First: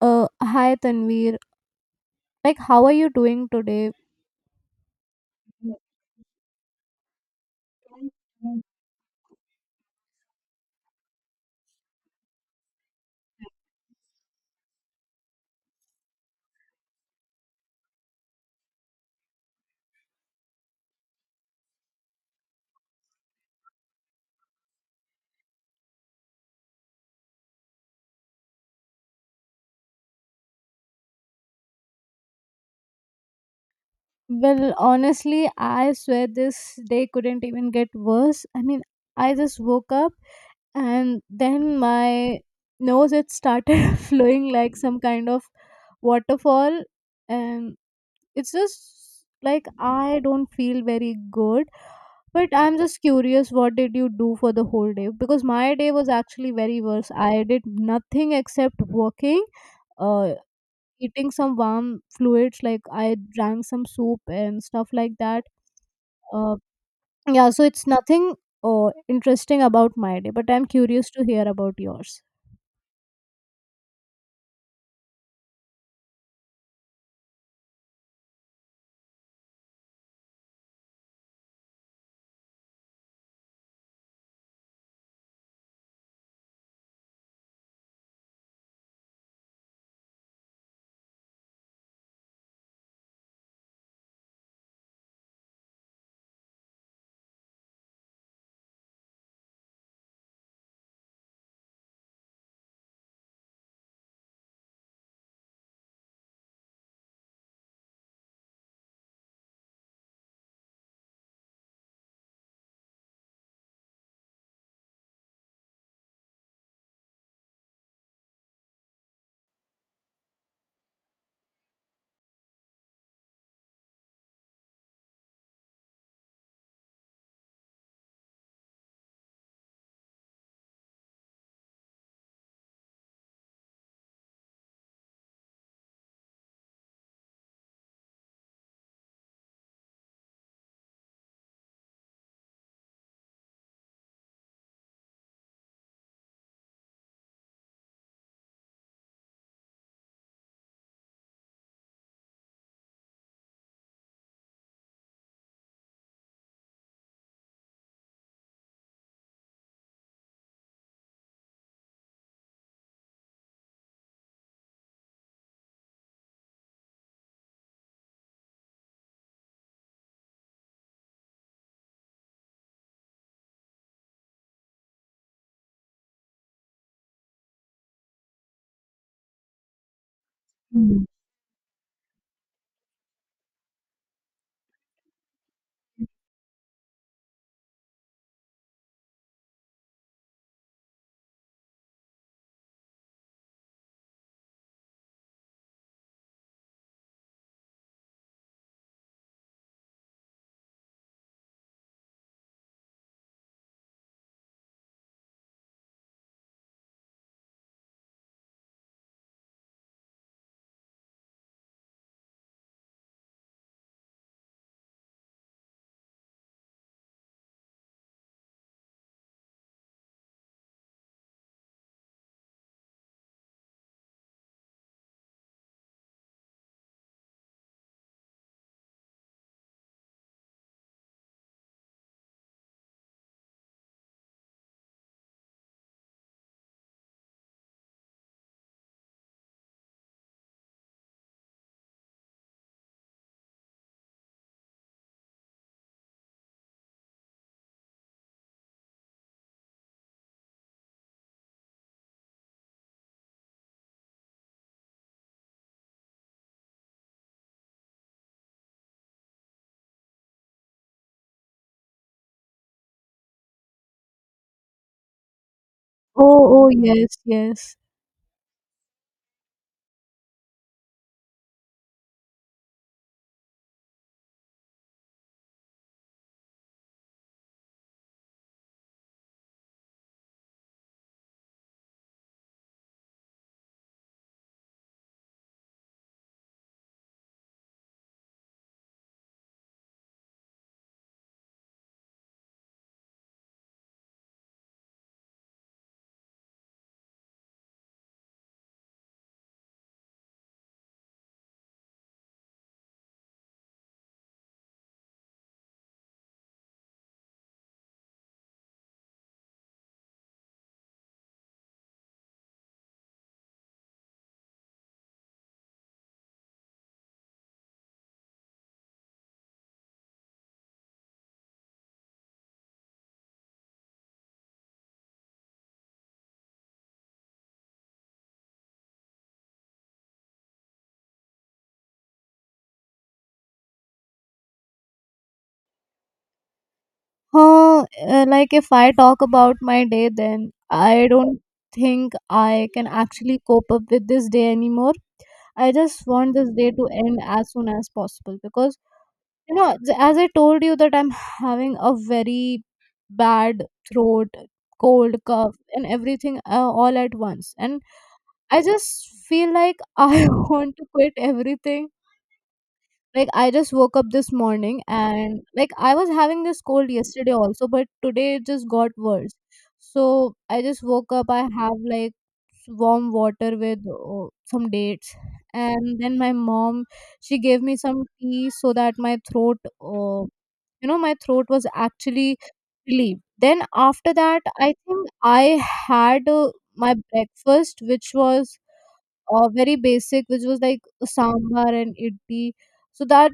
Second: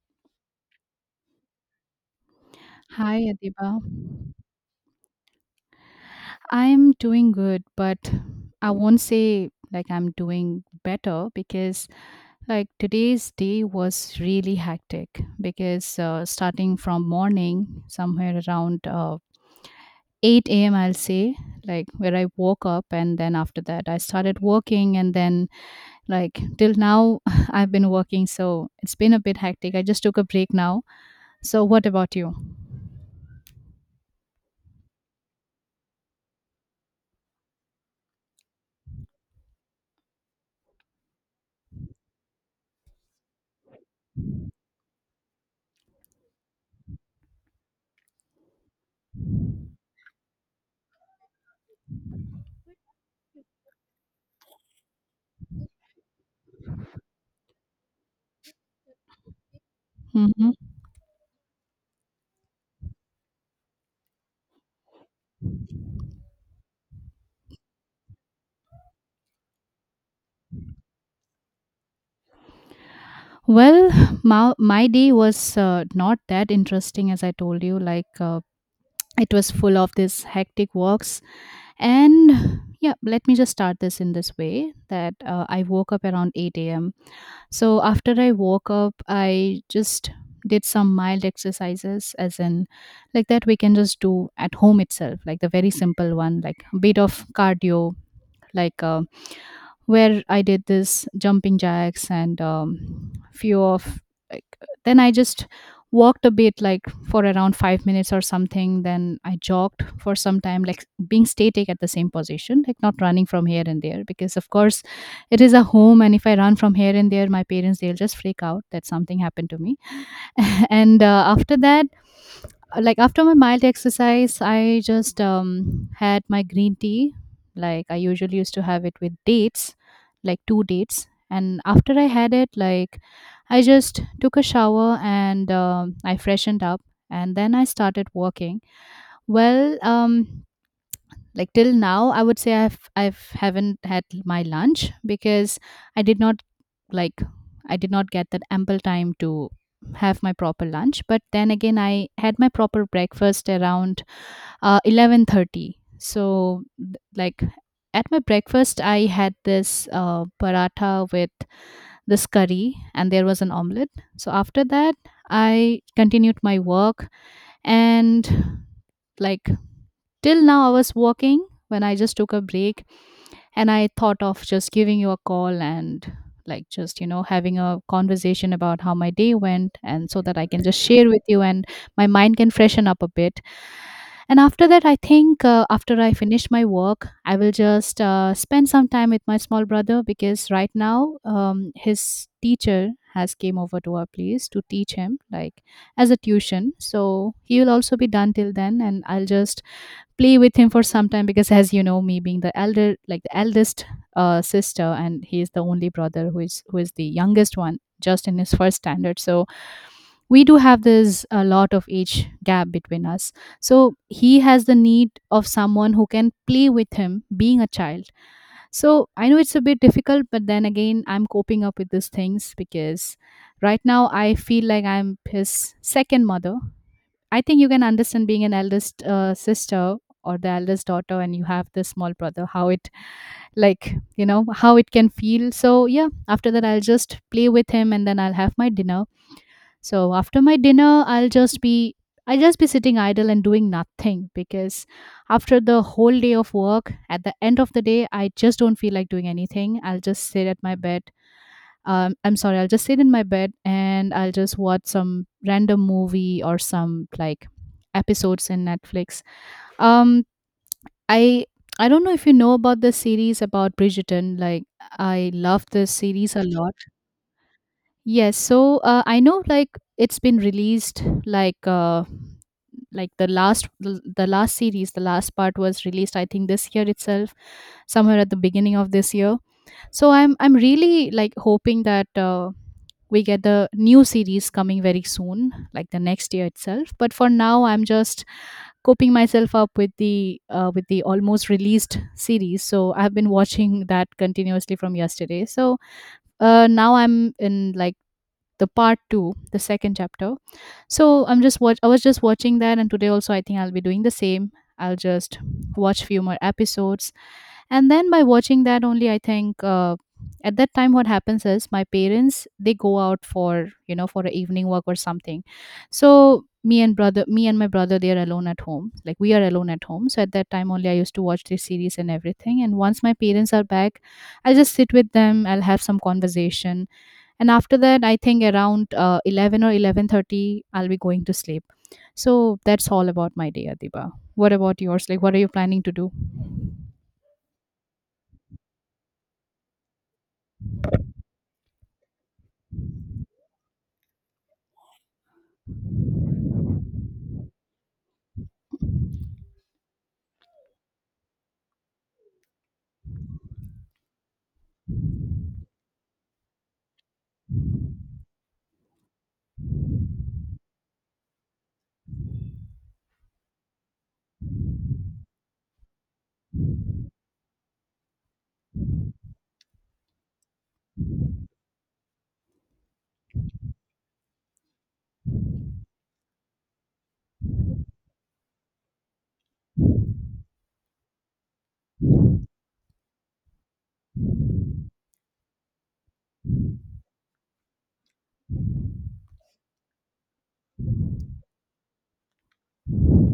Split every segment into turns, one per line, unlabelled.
Hi Tanvir. Like, how are you
Hi,
doing
Adiba.
today?
I'm doing good, but I won't say like I'm doing better because like today's day was really hectic because starting from morning, somewhere around 8 a.m., I'll say, like where I woke up, and then after that, I started working, and then like till now, I've been working, so it's been a bit hectic. I just took a break now. So, what about you?
Well, honestly, I swear this day couldn't even get worse. I mean, I just woke up and then my nose, it started flowing like some kind of waterfall, and it's just like I don't feel very good. But I'm just curious, what did you do for the whole day? Because my day was actually very worse. I did nothing except working, uh,
Mm-hmm.
eating some warm fluids like I drank some soup and stuff like that. uh, yeah, so it's nothing interesting about my day, but I'm curious to hear about yours.
Well, my day was not that interesting as I told you. Like, it was full of this hectic walks. And yeah, let me just start this in this way that I woke up around 8 a.m. So, after I woke up, I just did some mild exercises, as in, like, that we can just do at home itself, like the very simple one, like a bit of cardio like where I did this jumping jacks and few of like then I just walked a bit like for around 5 minutes or something, then I jogged for some time like being static at the same position, like not running from here and there because of course it is a home and if I run from here and there my parents they'll just freak out that something happened to me. And after that like after my mild exercise I just had my green tea, like I usually used to have it with dates, like two dates, and after I had it like I just took a shower and I freshened up and then I started working. Well, like till now I would say I've haven't had my lunch because i did not like I did not get that ample time to have my proper lunch, but then again I had my proper breakfast around 11:30. So like at my breakfast I had this paratha with this curry and there was an omelet. So after that I continued my work, and like till now I was working when I just took a break, and I thought of just giving you a call and like just having a conversation about how my day went, and so that I can just
Mm.
share with you and my mind can freshen up a bit. And after that I think after I finish my work I will just spend some time with my small brother because right now his teacher has came over to our place to teach him like as a tuition, so he will also be done till then and I'll just play with him for some time because as you know me being the elder, like the eldest sister, and he is the only brother who is the youngest one just in his first standard, so we do have this a lot of age gap between us, so he has the need of someone who can play with him being a child. So I know it's a bit difficult, but then again, I'm coping up with these things because right now I feel like I'm his second mother. I think you can understand being an eldest sister or the eldest daughter, and you have this small brother, how it, like, how it can feel. So, yeah, after that, I'll just play with him and then I'll have my dinner. So, after my dinner, I'll just be. I'll just be sitting idle and doing nothing because after the whole day of work, at the end of the day, I just don't feel like doing anything. I'll just sit at my bed. I'm sorry, I'll just sit in my bed and I'll just watch some random movie or some like episodes in Netflix. Um, I I don't know if you know about the series about Bridgerton. Like I love this series a
Oh, oh,
lot.
yes, yes.
Yes, so I know like it's been released like the last series, the last part was released I think this year itself, somewhere at the beginning of this year. So I'm really like hoping that. We get the new series coming very soon like the next year itself, but for now I'm just coping myself up with the with the almost released series, so I've been watching that continuously from yesterday. So now I'm in like the part 2, the second chapter. So I was just watching that, and today also I think I'll be doing the same. I'll just watch few more episodes, and then by watching that only I think at that time what happens is my parents they go out for you know for an evening walk or something. So me and my brother, they are alone at home, like we are alone at home, so at that time only I used to watch this series and everything, and once my parents are back I'll just sit with them, I'll have some conversation, and after that I think around 11 or 11:30 I'll be going to sleep. So that's all about my day, Adiba. What about yours? Like, what are you planning to do?
Huh. Like if I talk about my day, then I don't think I can actually cope up with this day anymore. I just want this day to end as soon as possible because you know, as I told you, that I'm having a very bad throat, cold, cough, and everything, all at once. And I just feel like I want to quit everything. Like I just woke up this morning, and like I was having this cold yesterday also, but today it just got worse. So I just woke up. I have like warm water with some dates, and then my mom, she gave me some tea so that my throat, my throat was actually relieved. Then after that, I think I had my breakfast, which was very basic, which was like sambar and idli. So that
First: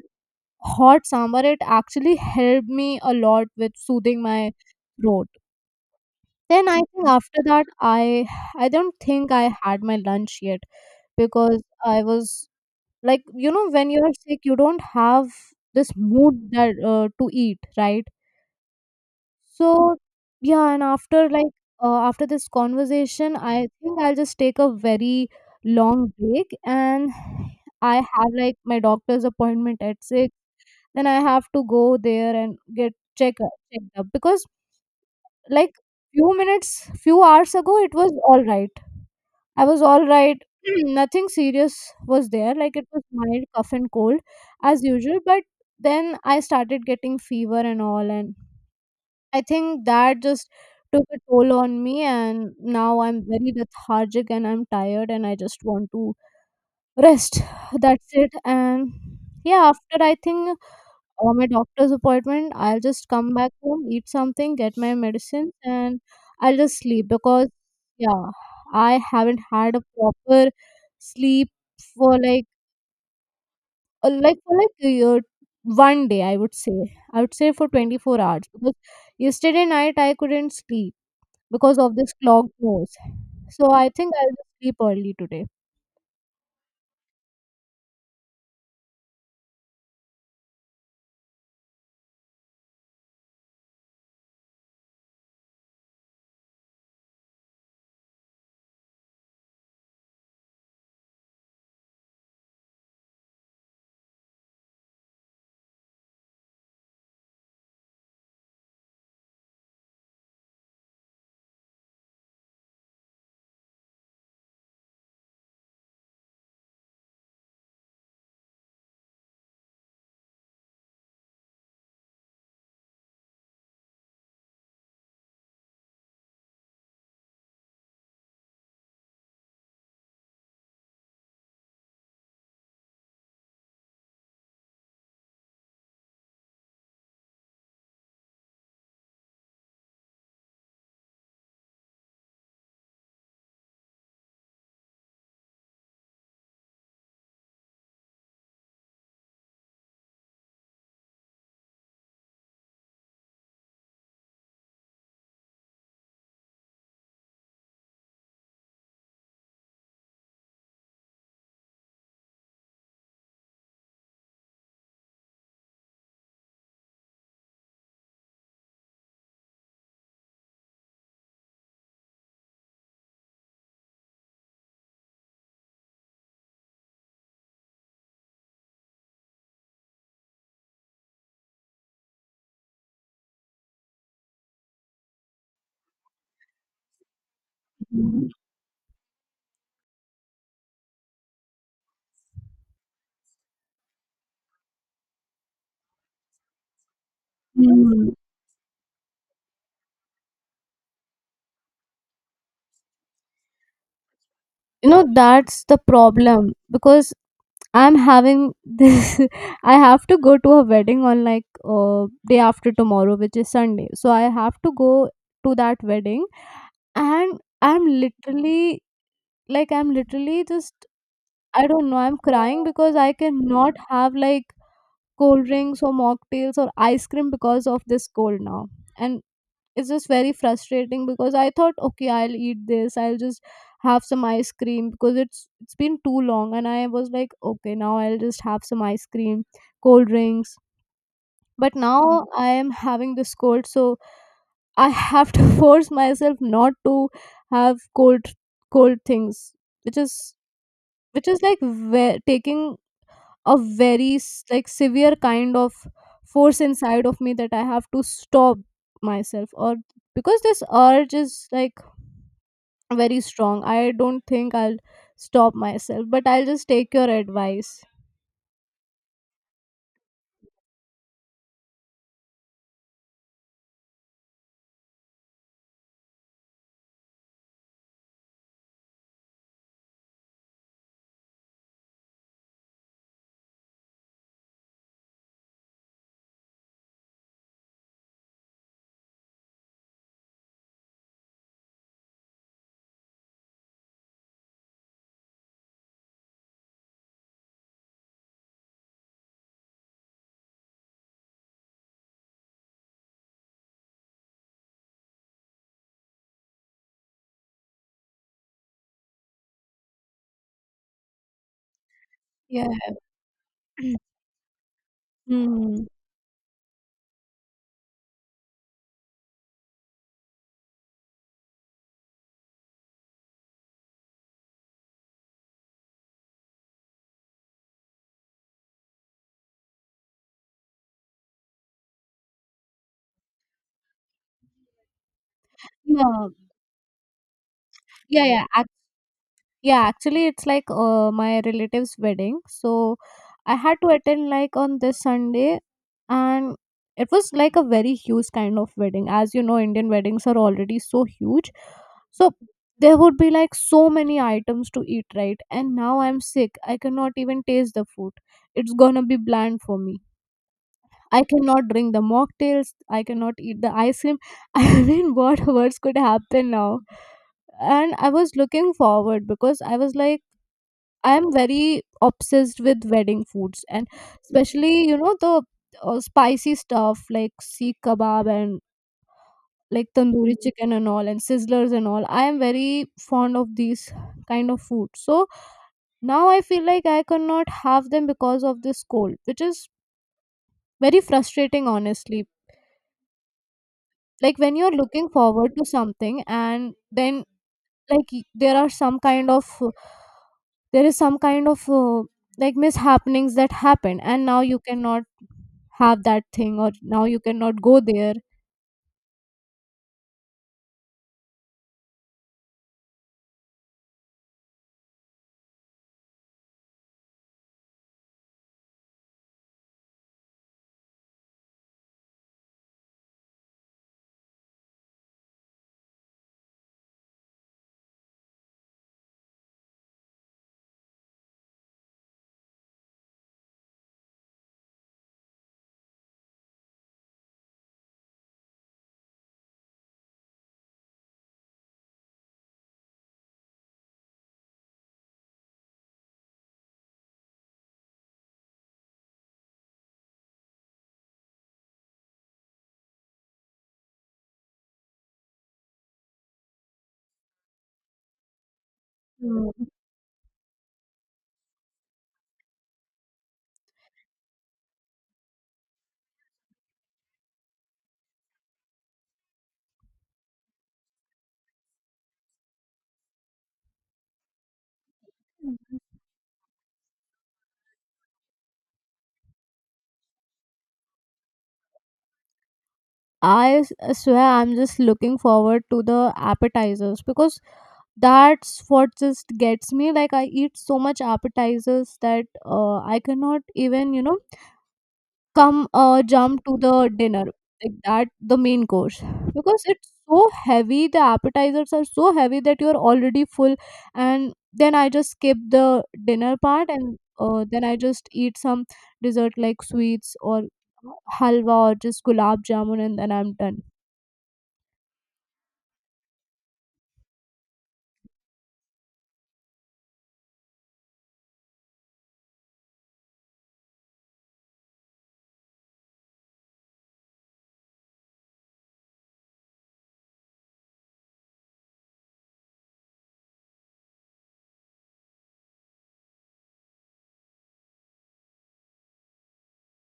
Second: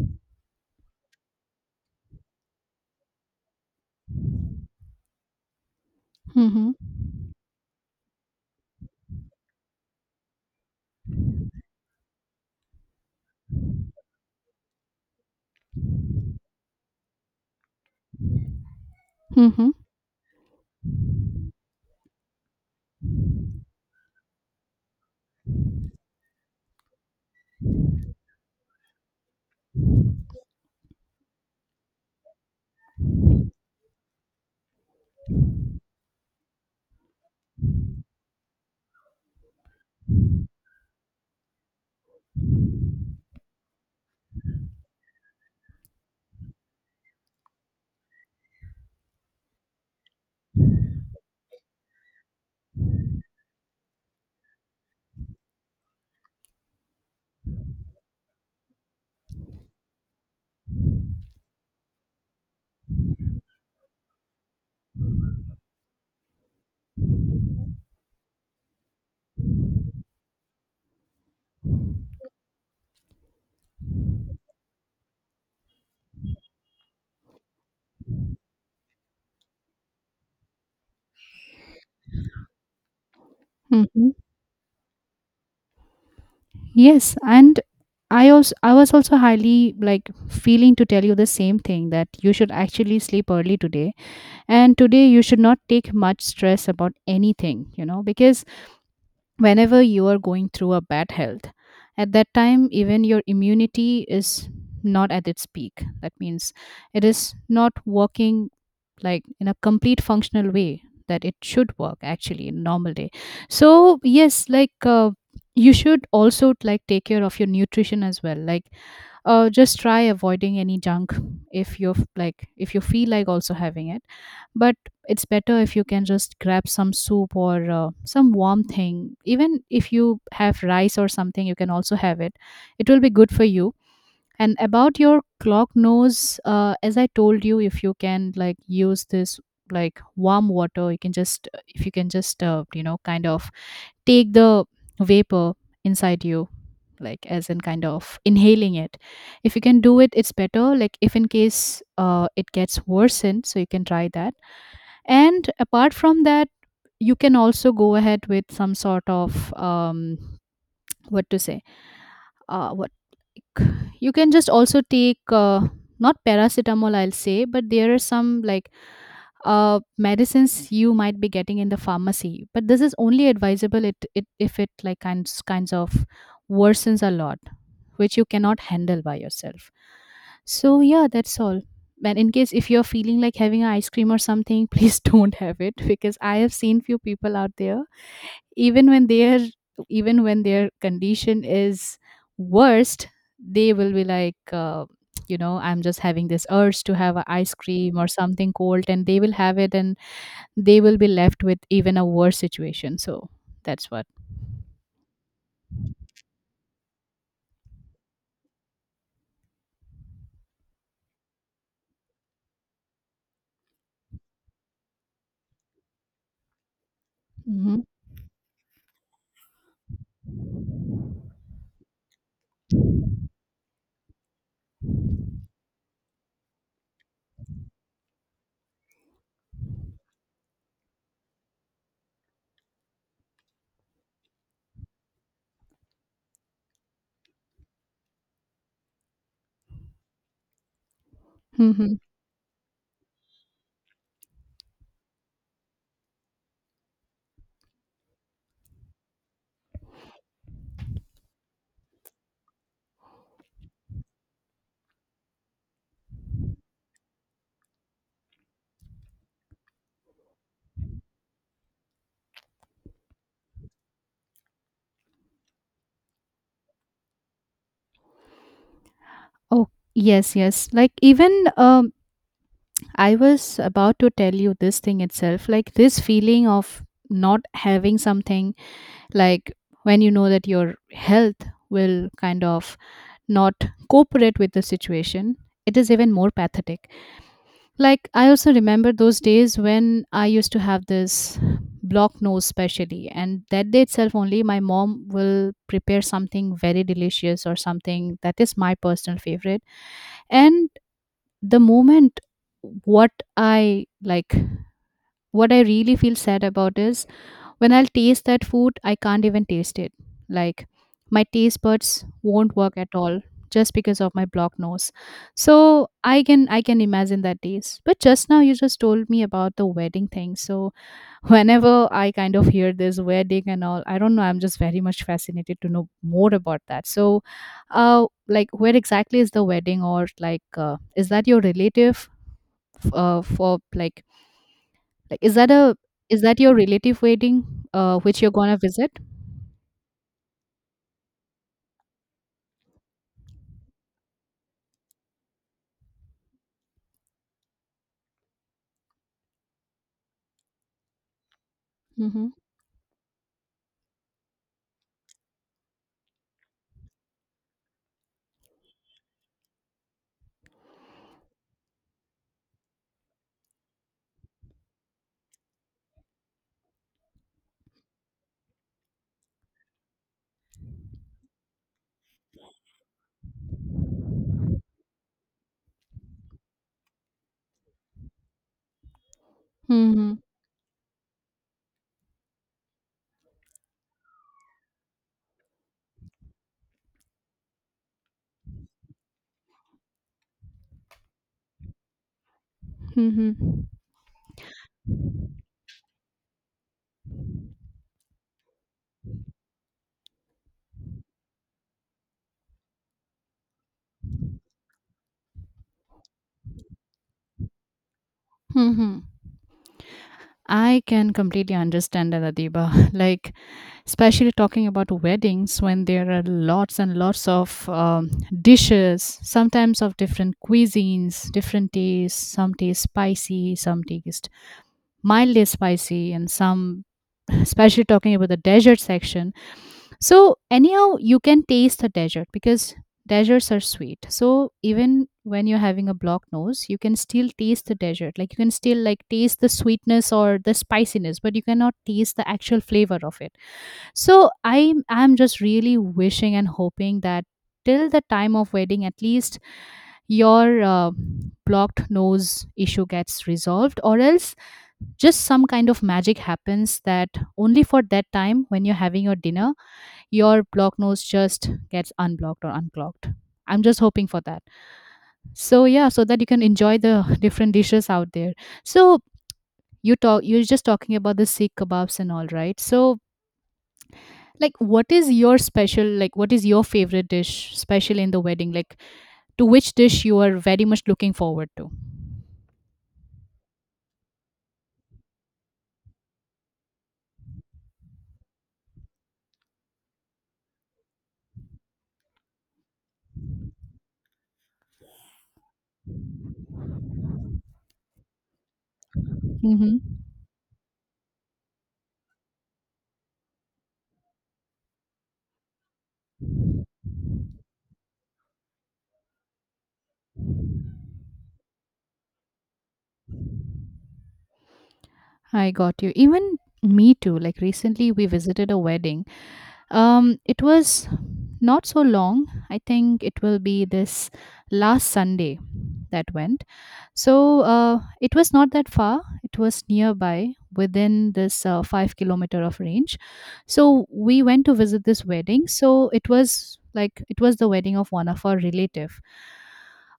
hot sambar, it actually helped me a lot with soothing my throat. Then
Mhm,
I think after that, I don't think I had my lunch yet because I was, like, you know, when you're sick, you don't have this mood that to eat, right?
mhm,
So yeah, and after like, after this conversation, I think I'll just take a very long break, and I have like my doctor's appointment at six. Then I have to go there and get checked up because like few minutes, few hours ago, it was all right. I was all right. Nothing serious was there. Like it was mild cough and cold as usual, but then I started getting fever and all, and I think that just took a toll on me, and now I'm very lethargic and I'm tired, and I just want to rest. That's it. And yeah, after I think, my doctor's appointment, I'll just come back home, eat something, get my medicines, and I'll just sleep because, yeah, I haven't had a proper sleep for like a year. One day, I would say, for 24 hours because yesterday night I couldn't sleep because of this clogged nose. So I think
mhm.
I'll just sleep early today.
Yes. And I was also highly like feeling to tell you the same thing, that you should actually sleep early today, and today you should not take much stress about anything, because whenever you are going through a bad health, at that time even your immunity is not at its peak, that means it is not working like in a complete functional way that it should work actually in normal day. So yes, like you should also like take care of your nutrition as well, like just try avoiding any junk. If you're like if you feel like also having it, but it's better if you can just grab some soup or some warm thing. Even if you have rice or something, you can also have it, it will be good for you. And about your clock nose, as I told you, if you can like use this like warm water, you can just if you can just kind of take the vapor inside you, like as in kind of inhaling it. If you can do it, it's better. Like if in case it gets worsened, so you can try that. And apart from that, you can also go ahead with some sort of what to say, what, like, you can just also take not paracetamol, I'll say, but there are some like medicines you might be getting in the pharmacy. But this is only advisable it, if it like kinds of worsens a lot, which you cannot handle by yourself. So yeah, that's all. And in case if you're feeling like having an ice cream or something, please don't have it, because I have seen few people out there,
Mm.
even when their condition is worst, they will be like I'm just having this urge to have a ice cream or
You
something cold, and they will have it, and they will be left with even a worse situation. So that's what.
know, that's the problem because I'm having this. I have to go to a wedding on like, day after tomorrow, which is Sunday. So I have to go to that wedding, and
Hmm.
I'm literally, like I'm literally just I don't know. I'm crying because I cannot have like cold drinks or mocktails or ice cream because of this cold now. And it's just very frustrating because I thought, okay, I'll eat this, I'll just have some ice cream because it's been too long, and I was like, okay, now I'll just have some ice cream, cold drinks, but
Hmm.
now I am having this cold, so I have to force myself not to have cold, cold things, which is which is like taking a very like severe kind of force inside of me that I have to stop myself, or because this urge is like very strong. I don't think I'll stop myself, but I'll just take your advice.
Oh, yes, yes. Like even I was about to tell you this thing itself, like this feeling of not having something, like when you know that your health will kind of not cooperate with the situation, it is even more pathetic. Like, I also remember those days when I used to have this block nose, specially, and that day itself only, my mom will prepare something very delicious or something that is my personal favorite. And the moment, what I like, what I really feel sad about is when I'll taste that food, I can't even taste it. Like my taste buds won't
Yeah.
work at all just because of my blocked nose.
Hmm.
So I can imagine that taste. But just now you just told me about the wedding thing. So whenever I kind of hear this wedding and all, I don't know, I'm just very much fascinated to know more about that. So like, where exactly is the wedding? Or like, is that your relative, f- for like is that a is
Yeah.
that your relative wedding which
Yeah,
you're
yeah.
gonna visit?
Yeah, actually, it's like my relative's wedding. So I had to attend like on this Sunday, and it was like a very huge kind of wedding. As you know, Indian weddings are already so huge.
Mhm.
So there would be like so many items to eat, right? And now I'm sick. I cannot even taste the food. It's gonna be bland for me. I cannot drink the mocktails. I cannot eat the ice cream. I mean, what worse could happen now? And I was looking forward because I was like, I'm very obsessed with wedding foods, and especially, you know, the spicy stuff like seek kebab and like
Mhm.
tandoori chicken and all and sizzlers and all. I am very fond of these kind of food. So now I feel like I cannot have them because of this cold, which is very frustrating, honestly.
Mhm.
Like when you're looking forward to something and then like, there are some kind of there is some kind of, like, mishappenings that happen, and now you cannot have that thing or now you cannot go there.
Mhm. I can completely understand that, Adiba. Like, especially talking about weddings, when there are lots and lots of dishes, sometimes of different cuisines, different tastes. Some taste spicy, some taste mildly spicy, and some, especially talking about the desert section. So anyhow, you can taste the desert because deserts are sweet. So even when you're having a blocked nose, you can still taste the desert. Like you can still like taste the sweetness or the spiciness, but you cannot taste the actual flavor of it. So I'm just really wishing and hoping that till the time of wedding, at least your blocked nose issue gets resolved, or else just some kind of magic happens that only for that time when you're having your
Mm.
dinner your blocked nose just gets unblocked or unclogged. I'm just hoping for that. So yeah, so that you can enjoy the different dishes out there. So you're just talking about the sikh kebabs and all, right? So like what is your favorite dish special in the wedding, like to which dish you are very much looking forward to?
I swear I'm just looking forward to the appetizers because that's what just gets me. Like I eat so much appetizers that I cannot even, you know come jump to the dinner, like that, the main course, because it's
Mm-hmm.
so heavy. The appetizers are so heavy that you're already full, and then I just skip the dinner part, and then I just eat some dessert like sweets or halwa or just gulab jamun, and then I'm done.
I got you. Even me too. Like recently, we visited a wedding. It was not so long. I think it will be this last Sunday that went. So it was not that far. It was nearby within this 5 kilometer of range. So we went to visit this wedding. So it was the wedding of one of our relative.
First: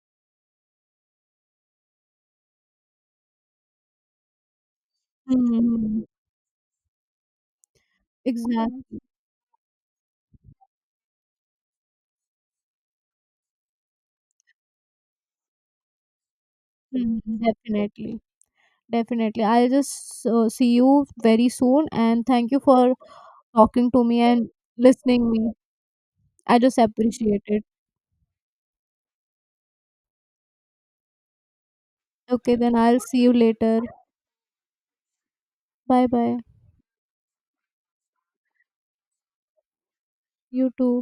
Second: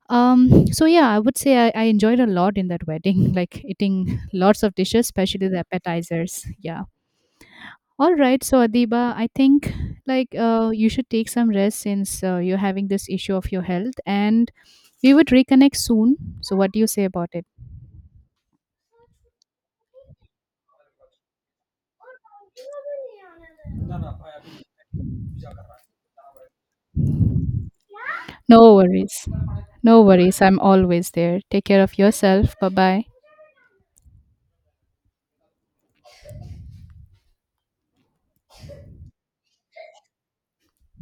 So yeah, I would say I enjoyed a lot in that wedding, like eating lots of dishes, especially the
Hmm.
appetizers. Yeah. All right, so
Exactly.
Adiba, I think like you should take some rest since you're having this issue of your health, and we would reconnect soon. So, what do you say
Mhm.
about it?
Definitely, I'll just see you very soon, and thank you for talking to me and listening me. I just appreciate it.
No worries. No worries. I'm always there. Take care of
Okay,
yourself. Bye
then I'll
bye.
see you later. Bye bye. You too.